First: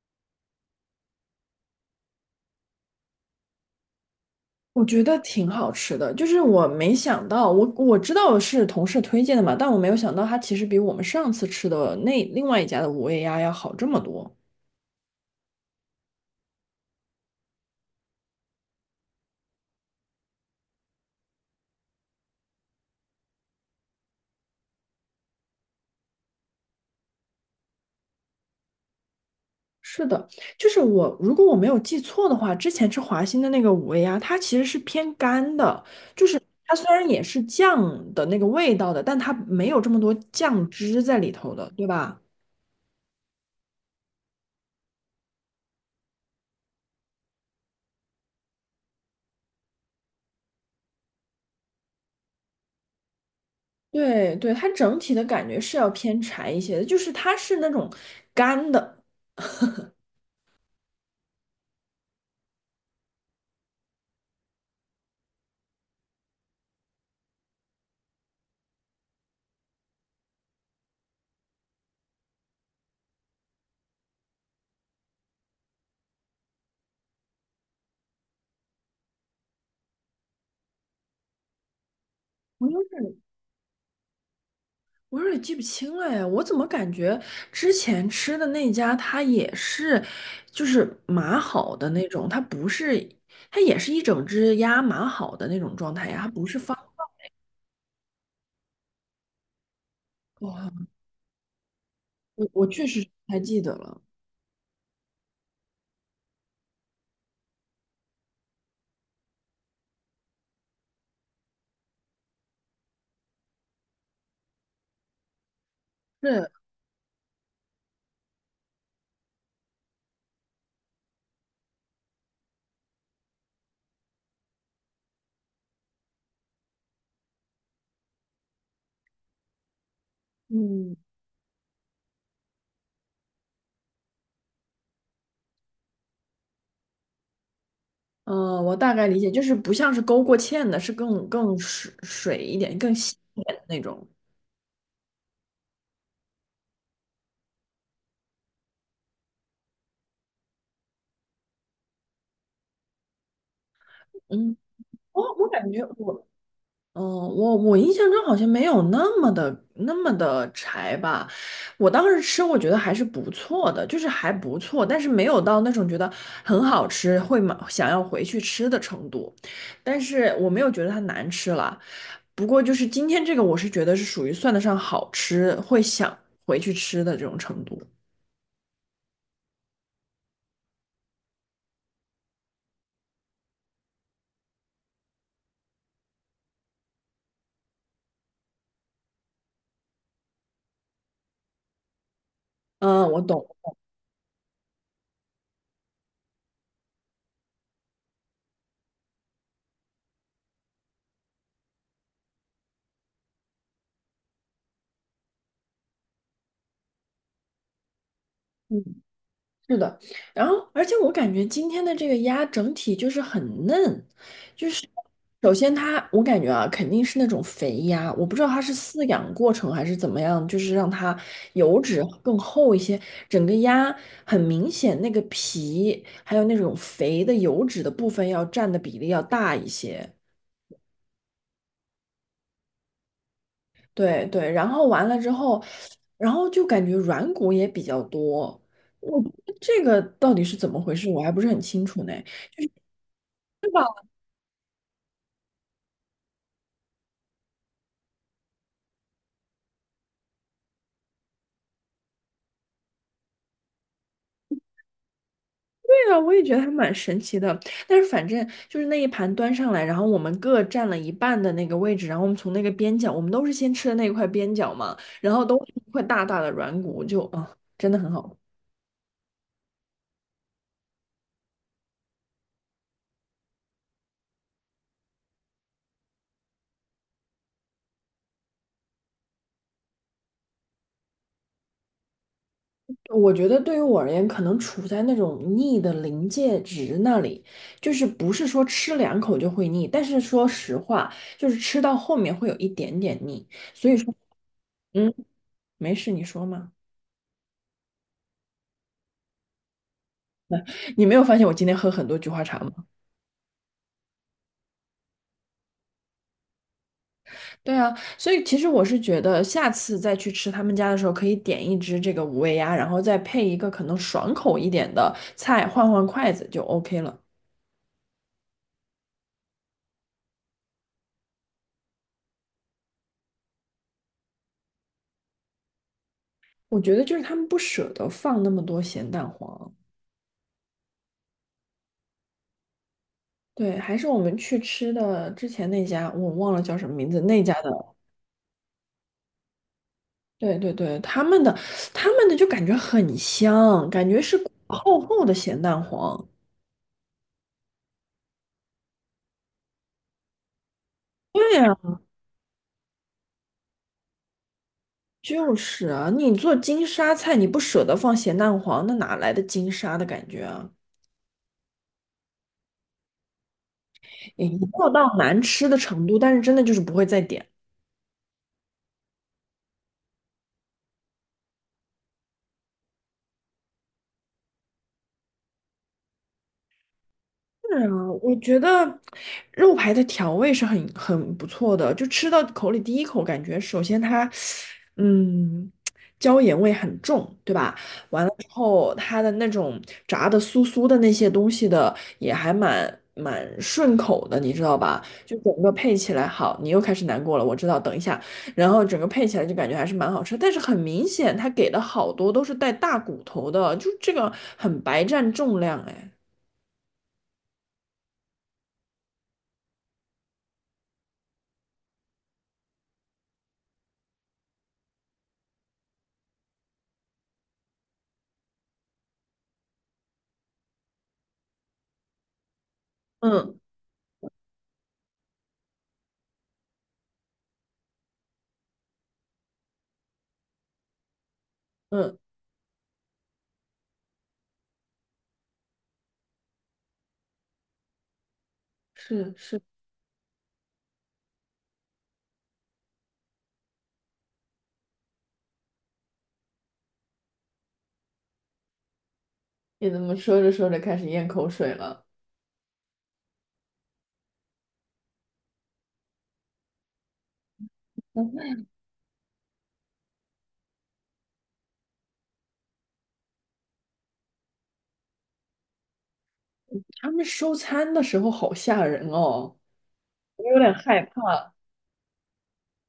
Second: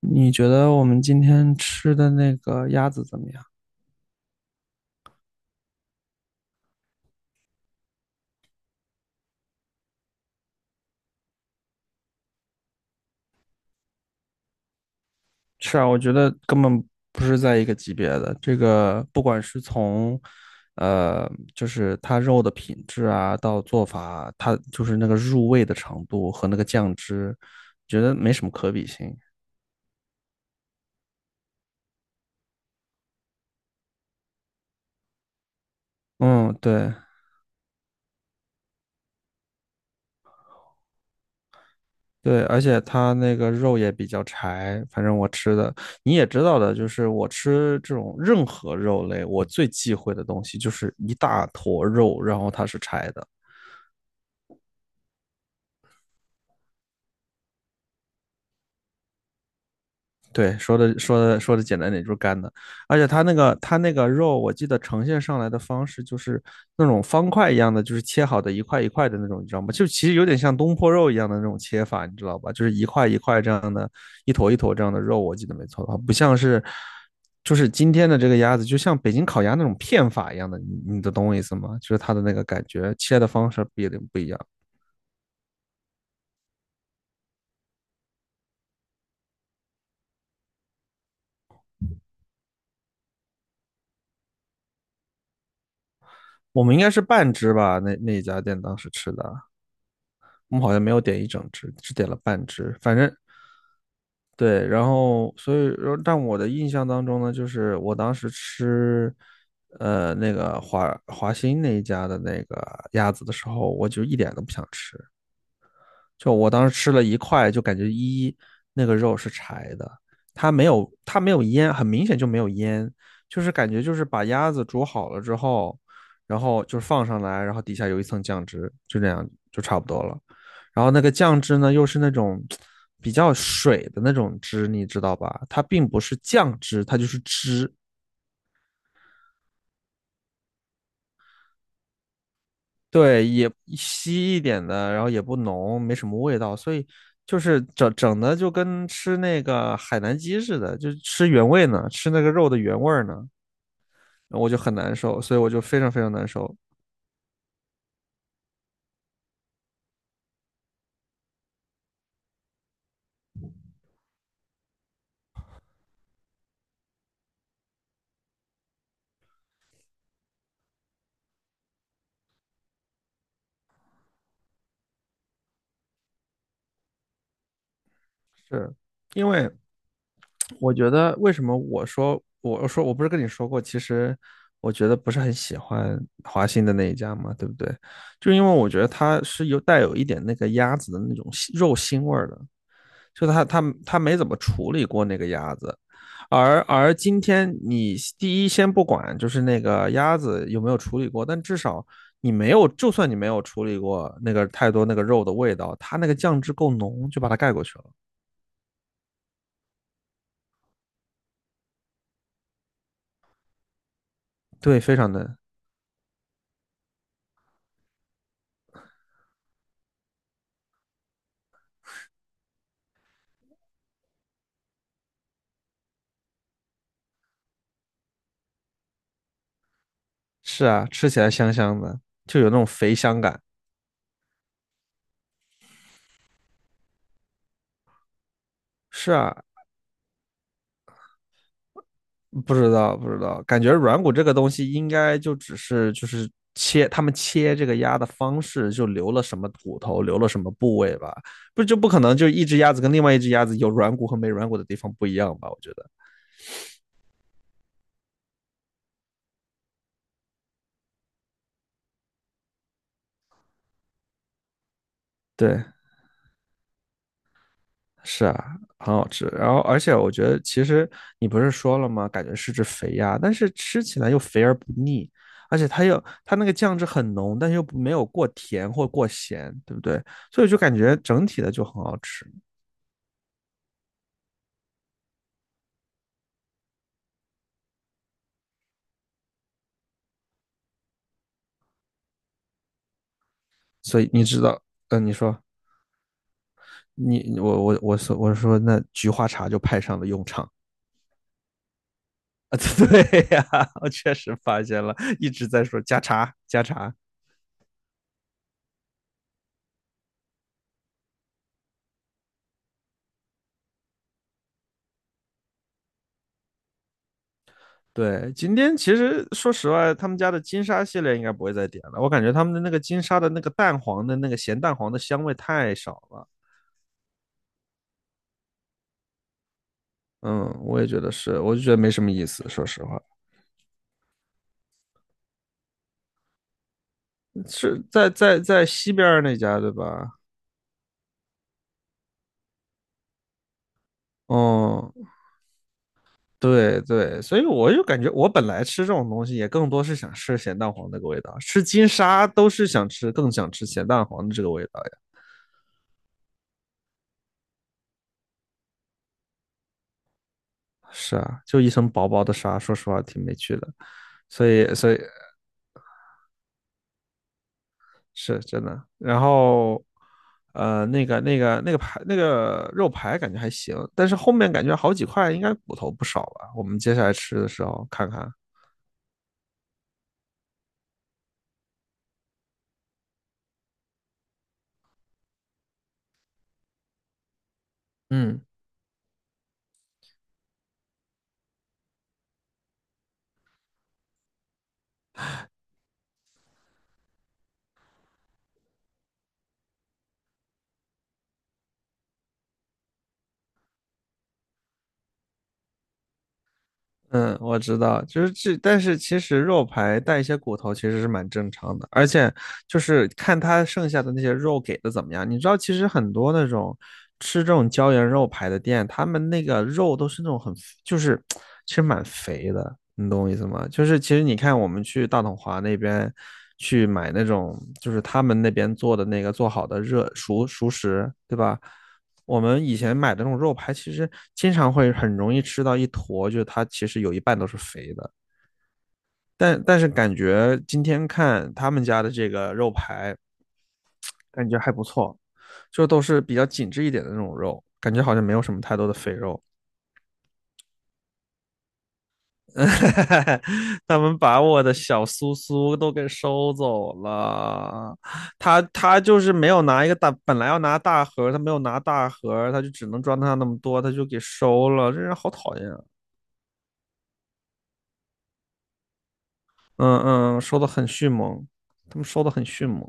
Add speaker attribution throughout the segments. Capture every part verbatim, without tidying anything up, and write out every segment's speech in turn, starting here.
Speaker 1: 你觉得我们今天吃的那个鸭子怎么样？
Speaker 2: 我觉得挺好吃的，就是我没想到，我我知道是同事推荐的嘛，但我没有想到它其实比我们上次吃的那另外一家的五味鸭要好这么多。
Speaker 1: 是啊，我觉得根本不是在一个级别的。这个不管是从，呃，就是它肉的品质啊，到做法，它就是那个入味的程度和那个酱汁，觉得没什么可比性。
Speaker 2: 是的，就是我如果我没有记错的话，之前吃华兴的那个五味鸭，它其实是偏干的，就是
Speaker 1: 嗯，
Speaker 2: 它虽
Speaker 1: 对
Speaker 2: 然也是酱的那个味道的，但它没有这么多酱汁在里头的，对吧？
Speaker 1: 对，而且它那个肉也比较柴，反正我吃的你也知道的，就是我吃这种任何肉类，我最忌讳的东西就是一大坨肉，然后它是柴的。
Speaker 2: 对对，它整体的感觉是要偏柴一些的，就是它是那种干的。
Speaker 1: 对，说的说的说的简单点就是干的，而且它那个它那个肉，我记得呈现上来的方式就是那种方块一样的，就是切好的一块一块的那种，你知道吗？就其实有点像东坡肉一样的那种切法，你知道吧？就是一块一块这样的，一坨一坨这样的肉，我记得没错的话，不像是就是今天的这个鸭子，就像北京烤鸭那种片法一样的，你你的懂我意思吗？就是它的那个感
Speaker 2: 不用
Speaker 1: 觉，切
Speaker 2: 是
Speaker 1: 的方式不一定不一样。
Speaker 2: 我有点记不清了呀，我怎么感觉之前吃的那家它也是，就是码好的那种，它不是，它也是一整只鸭码好的那种状态呀，它不是
Speaker 1: 我们
Speaker 2: 放，
Speaker 1: 应该是半只吧，那那一家店当时吃的，我们好像没有点一整只，只点了半
Speaker 2: 我我
Speaker 1: 只，
Speaker 2: 确
Speaker 1: 反
Speaker 2: 实不
Speaker 1: 正
Speaker 2: 太记得了，
Speaker 1: 对，然后所以，但我的印象当中呢，就是我当时吃，呃，那个华华兴那一家的那个鸭子的时候，我就一点都不想吃，就
Speaker 2: 是，
Speaker 1: 我当时吃了一块，就感觉一那个肉是柴的，它没有它没有腌，很明显就没有腌，就是感觉就是把鸭子煮好了之后，然后就是放上来，然后底下有一层酱汁，就这样就差不多了。然后
Speaker 2: 嗯
Speaker 1: 那个酱汁呢，又是那种比较水的那种汁，你知道吧？它并不是酱汁，它就是汁，
Speaker 2: 呃，我大概理解，就是不像是勾过芡的，是更更水水一点、更稀
Speaker 1: 对，
Speaker 2: 一
Speaker 1: 也
Speaker 2: 点的那种。
Speaker 1: 稀一点的，然后也不浓，没什么味道，所以就是整整的就跟吃那个海南鸡似的，就是吃原味呢，吃那个肉的原味儿呢，我
Speaker 2: 嗯，
Speaker 1: 就很难受，
Speaker 2: 我
Speaker 1: 所以
Speaker 2: 我
Speaker 1: 我就
Speaker 2: 感
Speaker 1: 非
Speaker 2: 觉
Speaker 1: 常非常难
Speaker 2: 我
Speaker 1: 受。
Speaker 2: 嗯，我我印象中好像没有那么的那么的柴吧。我当时吃，我觉得还是不错的，就是还不错，但是没有到那种觉得很好吃，会买想要回去吃的程度。但是我没有觉得它难吃了。不过就是今天这个，我是觉得是属于算得上好吃，会想回去吃的这种程度。
Speaker 1: 是因为我觉得为什么我说我我说我不是跟你说过，其实我觉得不是很喜欢华兴的那一家嘛，对不对？就因为我觉得它是有带有一点那个鸭子的那种腥肉腥味儿的。
Speaker 2: 嗯，我
Speaker 1: 就他
Speaker 2: 懂。
Speaker 1: 他他没怎么处理过那个鸭子，而而今天你第一先不管就是那个鸭子有没有处理过，但至少你没有，就算你没有处理过那个太多那个肉的味道，它那个酱汁够浓，就把它盖过去了。
Speaker 2: 是的，然后而且我感觉今天的这个鸭整体就是很嫩，就
Speaker 1: 对，
Speaker 2: 是
Speaker 1: 非常嫩。
Speaker 2: 首先它我感觉啊肯定是那种肥鸭，我不知道它是饲养过程还是怎么样，就是让它油脂更厚一些，整个鸭很明显那个皮还有那种肥的油脂的部分要占的比例要大一些，
Speaker 1: 是啊，吃起来香香的，就有那种肥香感。
Speaker 2: 对对，然后完了之后，然后就感觉软骨也比较多，
Speaker 1: 是
Speaker 2: 我
Speaker 1: 啊，
Speaker 2: 这个到底是怎么回事，我还不是很清楚呢。
Speaker 1: 不知道，不知道，感觉软骨这个东西应该就只是就是切，他们切这个鸭的方式就留了什么骨头，留了什么部位吧，不就不可能就一只鸭子跟另外一只鸭子有软骨和没软骨的地方不一样吧？我觉得，
Speaker 2: 对啊，我也觉得还蛮神奇的。但是反正就是那一盘端上来，然后我们各占了一半的那个位置，然后我们从那个边角，我们都是先吃的那一块边角嘛，然后都
Speaker 1: 对，
Speaker 2: 是一块大大的软骨，就啊，真的很
Speaker 1: 是
Speaker 2: 好。
Speaker 1: 啊，很好吃。然后，而且我觉得其实你不是说了吗？感觉是只肥鸭，但是吃起来又肥而不腻，而且它又它那个酱汁很浓，但又没有过甜或过咸，对不对？所以就感觉整体的就很好吃。
Speaker 2: 我觉得对于我而言，可能处在那种腻的临界值那里，就是不是说吃两口就会腻，但是说实话，就是吃到后面会有一点点腻。所以
Speaker 1: 所以
Speaker 2: 说，
Speaker 1: 你知道，嗯、呃
Speaker 2: 嗯，
Speaker 1: 你说
Speaker 2: 没事，你说嘛。
Speaker 1: 你我我我说我说那菊花茶就派上了用场
Speaker 2: 你没有发现我今天喝很多菊花茶
Speaker 1: 啊，
Speaker 2: 吗？
Speaker 1: 对呀、啊我确实发现了，一直在说加茶加茶。
Speaker 2: 对啊，所以其实我是觉得，下次再去吃他们家的时候，可以点一只这个五味鸭，然后再配一个可能爽口一点的菜，换换筷子就 OK 了。
Speaker 1: 对，今天其实说实话，他们家的金沙系列应该不会再点了，我感觉他们的那个金沙的那个蛋黄的那个咸蛋黄的香味太少了。
Speaker 2: 我觉得就是他们不舍得放那么多咸蛋黄。
Speaker 1: 嗯，我也觉得是，我就觉得没什么意思，说实话，
Speaker 2: 对，还是我们去吃的之前那家，我忘了叫什么名字，那家的，
Speaker 1: 是在在在西边那家对吧？
Speaker 2: 对对对，他们的他们的就感觉很香，感觉是
Speaker 1: 哦、
Speaker 2: 厚厚的咸蛋黄。
Speaker 1: 对对，所以我就感觉我本来吃这种东西也更多是想吃咸蛋黄那个味道，
Speaker 2: 对
Speaker 1: 吃
Speaker 2: 啊，
Speaker 1: 金沙都是想吃，更想吃咸蛋黄的这个味道呀。
Speaker 2: 就是啊，你做金沙菜，你不舍得放咸蛋黄，那哪来的金沙的感觉啊？
Speaker 1: 是啊，就一层薄薄的沙，说实话挺没趣的。所
Speaker 2: 也没
Speaker 1: 以
Speaker 2: 有
Speaker 1: 所以
Speaker 2: 到难吃的程度，但是真的就是不会再点。
Speaker 1: 是真的。然后呃，那个那个那个排那个肉排感觉还行，但是后面感觉好几块应该骨头不少吧。我们接下来吃的时
Speaker 2: 是
Speaker 1: 候
Speaker 2: 啊，
Speaker 1: 看看，
Speaker 2: 我觉得肉排的调味是很很不错的，就吃到口里第一口感觉，首先它，嗯，椒盐味很重，对吧？完了
Speaker 1: 嗯。
Speaker 2: 之后，它的那种炸的酥酥的那些东西的也还蛮蛮顺口的，你知道吧？就整个配起来好，你又开始难过了，我知道，等一下，然后整个配起来就感觉还是蛮好吃，但是很明显，它给的好多都是带大骨头的，就这个很白占重量，哎。
Speaker 1: 嗯，我知道，就是这，但是其实肉排带一些骨头其实是蛮正常的，而且就是看它剩下的那些肉给的怎么样。你知道，其实很多那种吃这种椒盐肉排的店，他们那个肉都是那种很，就是其实蛮肥的，你懂我意思
Speaker 2: 嗯，
Speaker 1: 吗？就是其实你看我们去大统华那边去买那种，就是他们那边做的那个做好的热熟熟食，对吧？
Speaker 2: 嗯。
Speaker 1: 我们以前买的那种肉排，其实经常会很容易吃到一坨，就是它其实有一半都是肥的。
Speaker 2: 是是，
Speaker 1: 但但是感觉今天看他们家的这个肉排，感觉还不错，就都是比较紧致一点的那种肉，感觉好像没有什么太多的肥肉。
Speaker 2: 你怎么说着说着开始咽口水了？
Speaker 1: 他们把我的小苏苏都给收走了，他他就是没有拿一个大，本来要拿大盒他没有拿大盒他就只能装他那么多，他就给收了，这人好讨厌啊！
Speaker 2: 他们收餐的时候好吓人哦，
Speaker 1: 嗯嗯，
Speaker 2: 我
Speaker 1: 收
Speaker 2: 有
Speaker 1: 的
Speaker 2: 点
Speaker 1: 很
Speaker 2: 害
Speaker 1: 迅猛，
Speaker 2: 怕。
Speaker 1: 他们收的很迅猛。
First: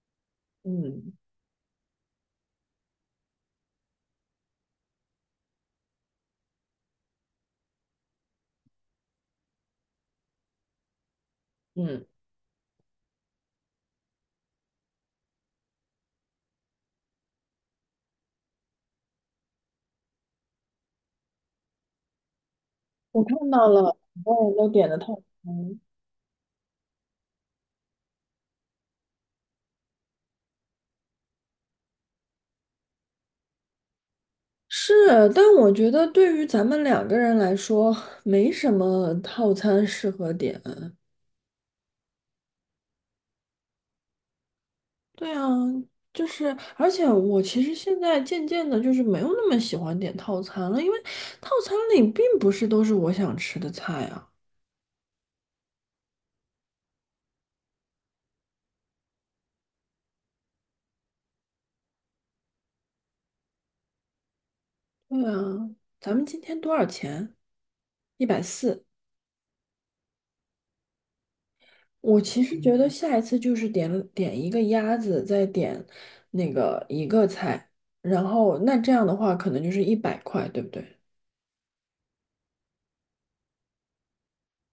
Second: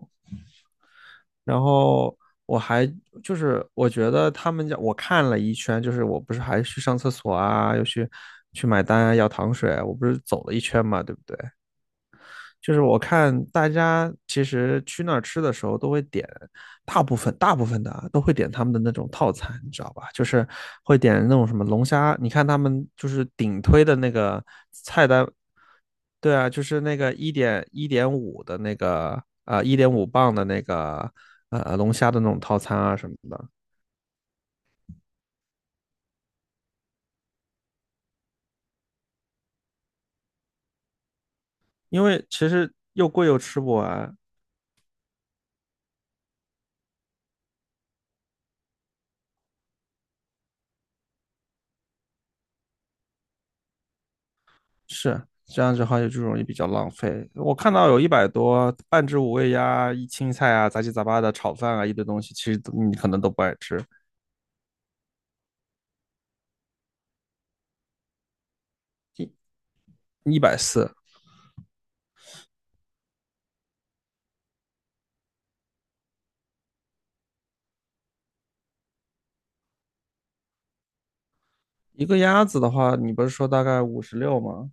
Speaker 2: 嗯
Speaker 1: 然后我还就是我觉得他们家我看了一圈，就是我不是还去上厕所啊，又去去买单啊，要糖水啊，我不是走了一圈嘛，对不对？
Speaker 2: 嗯，
Speaker 1: 就是我看大家其实去那儿吃的时候都会点，大部分大部分的啊都会点他们的那种套餐，你知道吧？就是会点那种什么龙虾，你看他们就
Speaker 2: 我
Speaker 1: 是
Speaker 2: 看
Speaker 1: 顶
Speaker 2: 到
Speaker 1: 推的
Speaker 2: 了，
Speaker 1: 那
Speaker 2: 很多
Speaker 1: 个
Speaker 2: 人都点的
Speaker 1: 菜
Speaker 2: 套
Speaker 1: 单
Speaker 2: 餐。
Speaker 1: 对啊，就是那个一点一点五的那个啊，一点五磅的那个呃龙虾的那种套餐啊什么的，
Speaker 2: 是，但我觉得对于咱们两个人来说，没什么套餐适合点。
Speaker 1: 因为其实又贵又吃不完，
Speaker 2: 对啊，就是，而且我其实现在渐渐的，就是没有那么喜欢点套餐了，因为套餐里并不是都是我想吃的菜啊。
Speaker 1: 是这样子的话就容易比较浪费。我看到有一百多半只五味鸭、一青菜啊、杂七杂八的炒饭啊一堆东西，其实都你可能都不爱吃。
Speaker 2: 对啊，咱们今天多少钱？一百四，
Speaker 1: 一百四
Speaker 2: 我其实觉嗯得下一次就是点点一个鸭子，再点那个一个菜，然后那这样的话可能就是一百块，对不对？
Speaker 1: 一个鸭子的话，你不是说大概五十六吗？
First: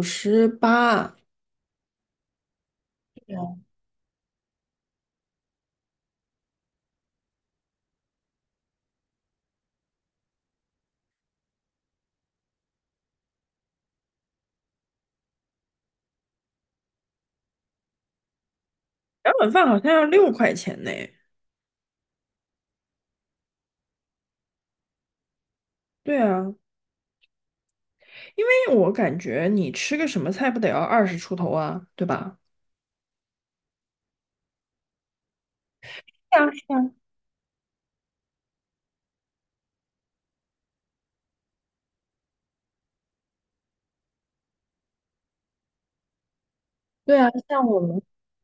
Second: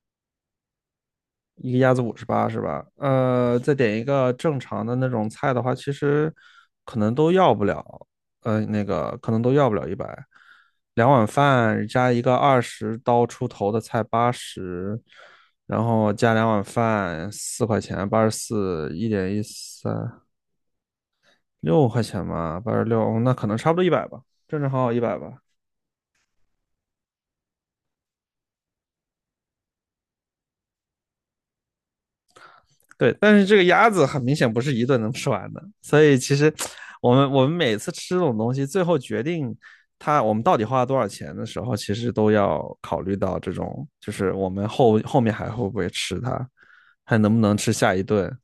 Speaker 2: 五十八，
Speaker 1: 一个鸭子五十八是吧？呃，再点一个正常的那种菜的话，其实可能都要不了，呃，那个可能都要不了一百。两碗饭加一个二十刀出头的菜八十，然后加两碗饭四块钱，八十四，一
Speaker 2: 两
Speaker 1: 点一
Speaker 2: 碗饭好
Speaker 1: 三，
Speaker 2: 像要六块钱呢。
Speaker 1: 六块钱吧，八十六，哦那可能差不多一百吧，正正好好一百吧。
Speaker 2: 对啊，因为我感觉你吃个什么菜不得要二十出头啊，对吧？
Speaker 1: 对，但是这个鸭子很明显不是一顿能吃完的，所以其
Speaker 2: 是啊，
Speaker 1: 实
Speaker 2: 是啊。
Speaker 1: 我们我们每次吃这种东西，最后决定它我们到底花了多少钱的时候，其实都要考虑到这种，就是我们后后面还会不会吃它，
Speaker 2: 对
Speaker 1: 还
Speaker 2: 啊，
Speaker 1: 能不能
Speaker 2: 像
Speaker 1: 吃
Speaker 2: 我
Speaker 1: 下
Speaker 2: 们
Speaker 1: 一顿，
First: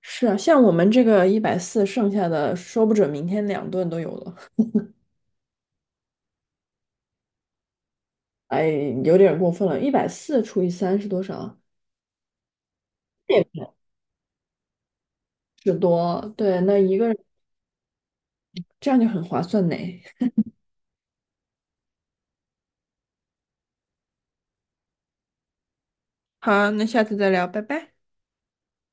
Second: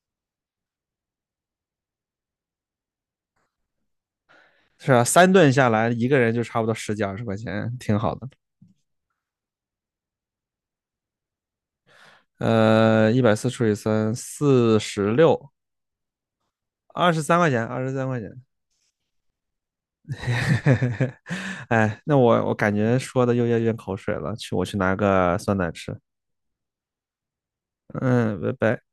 Speaker 2: 是啊，像我们这个一百四，剩下的说不准明天两顿都有了。
Speaker 1: 是啊，三顿下来，一个人就差不多十几二十块钱，挺好的。
Speaker 2: 哎，有点过分了，一百四除以三是多少啊
Speaker 1: 呃，一百四除以三，四十六，
Speaker 2: 十多，对，那一个
Speaker 1: 二
Speaker 2: 人
Speaker 1: 十三块钱，二十三块钱。
Speaker 2: 这样就很划算呢。
Speaker 1: 哎，那我我感觉说的又要咽口水了，去我去拿个酸奶吃。
Speaker 2: 好，那下次再聊，拜拜。
Speaker 1: 嗯，拜拜。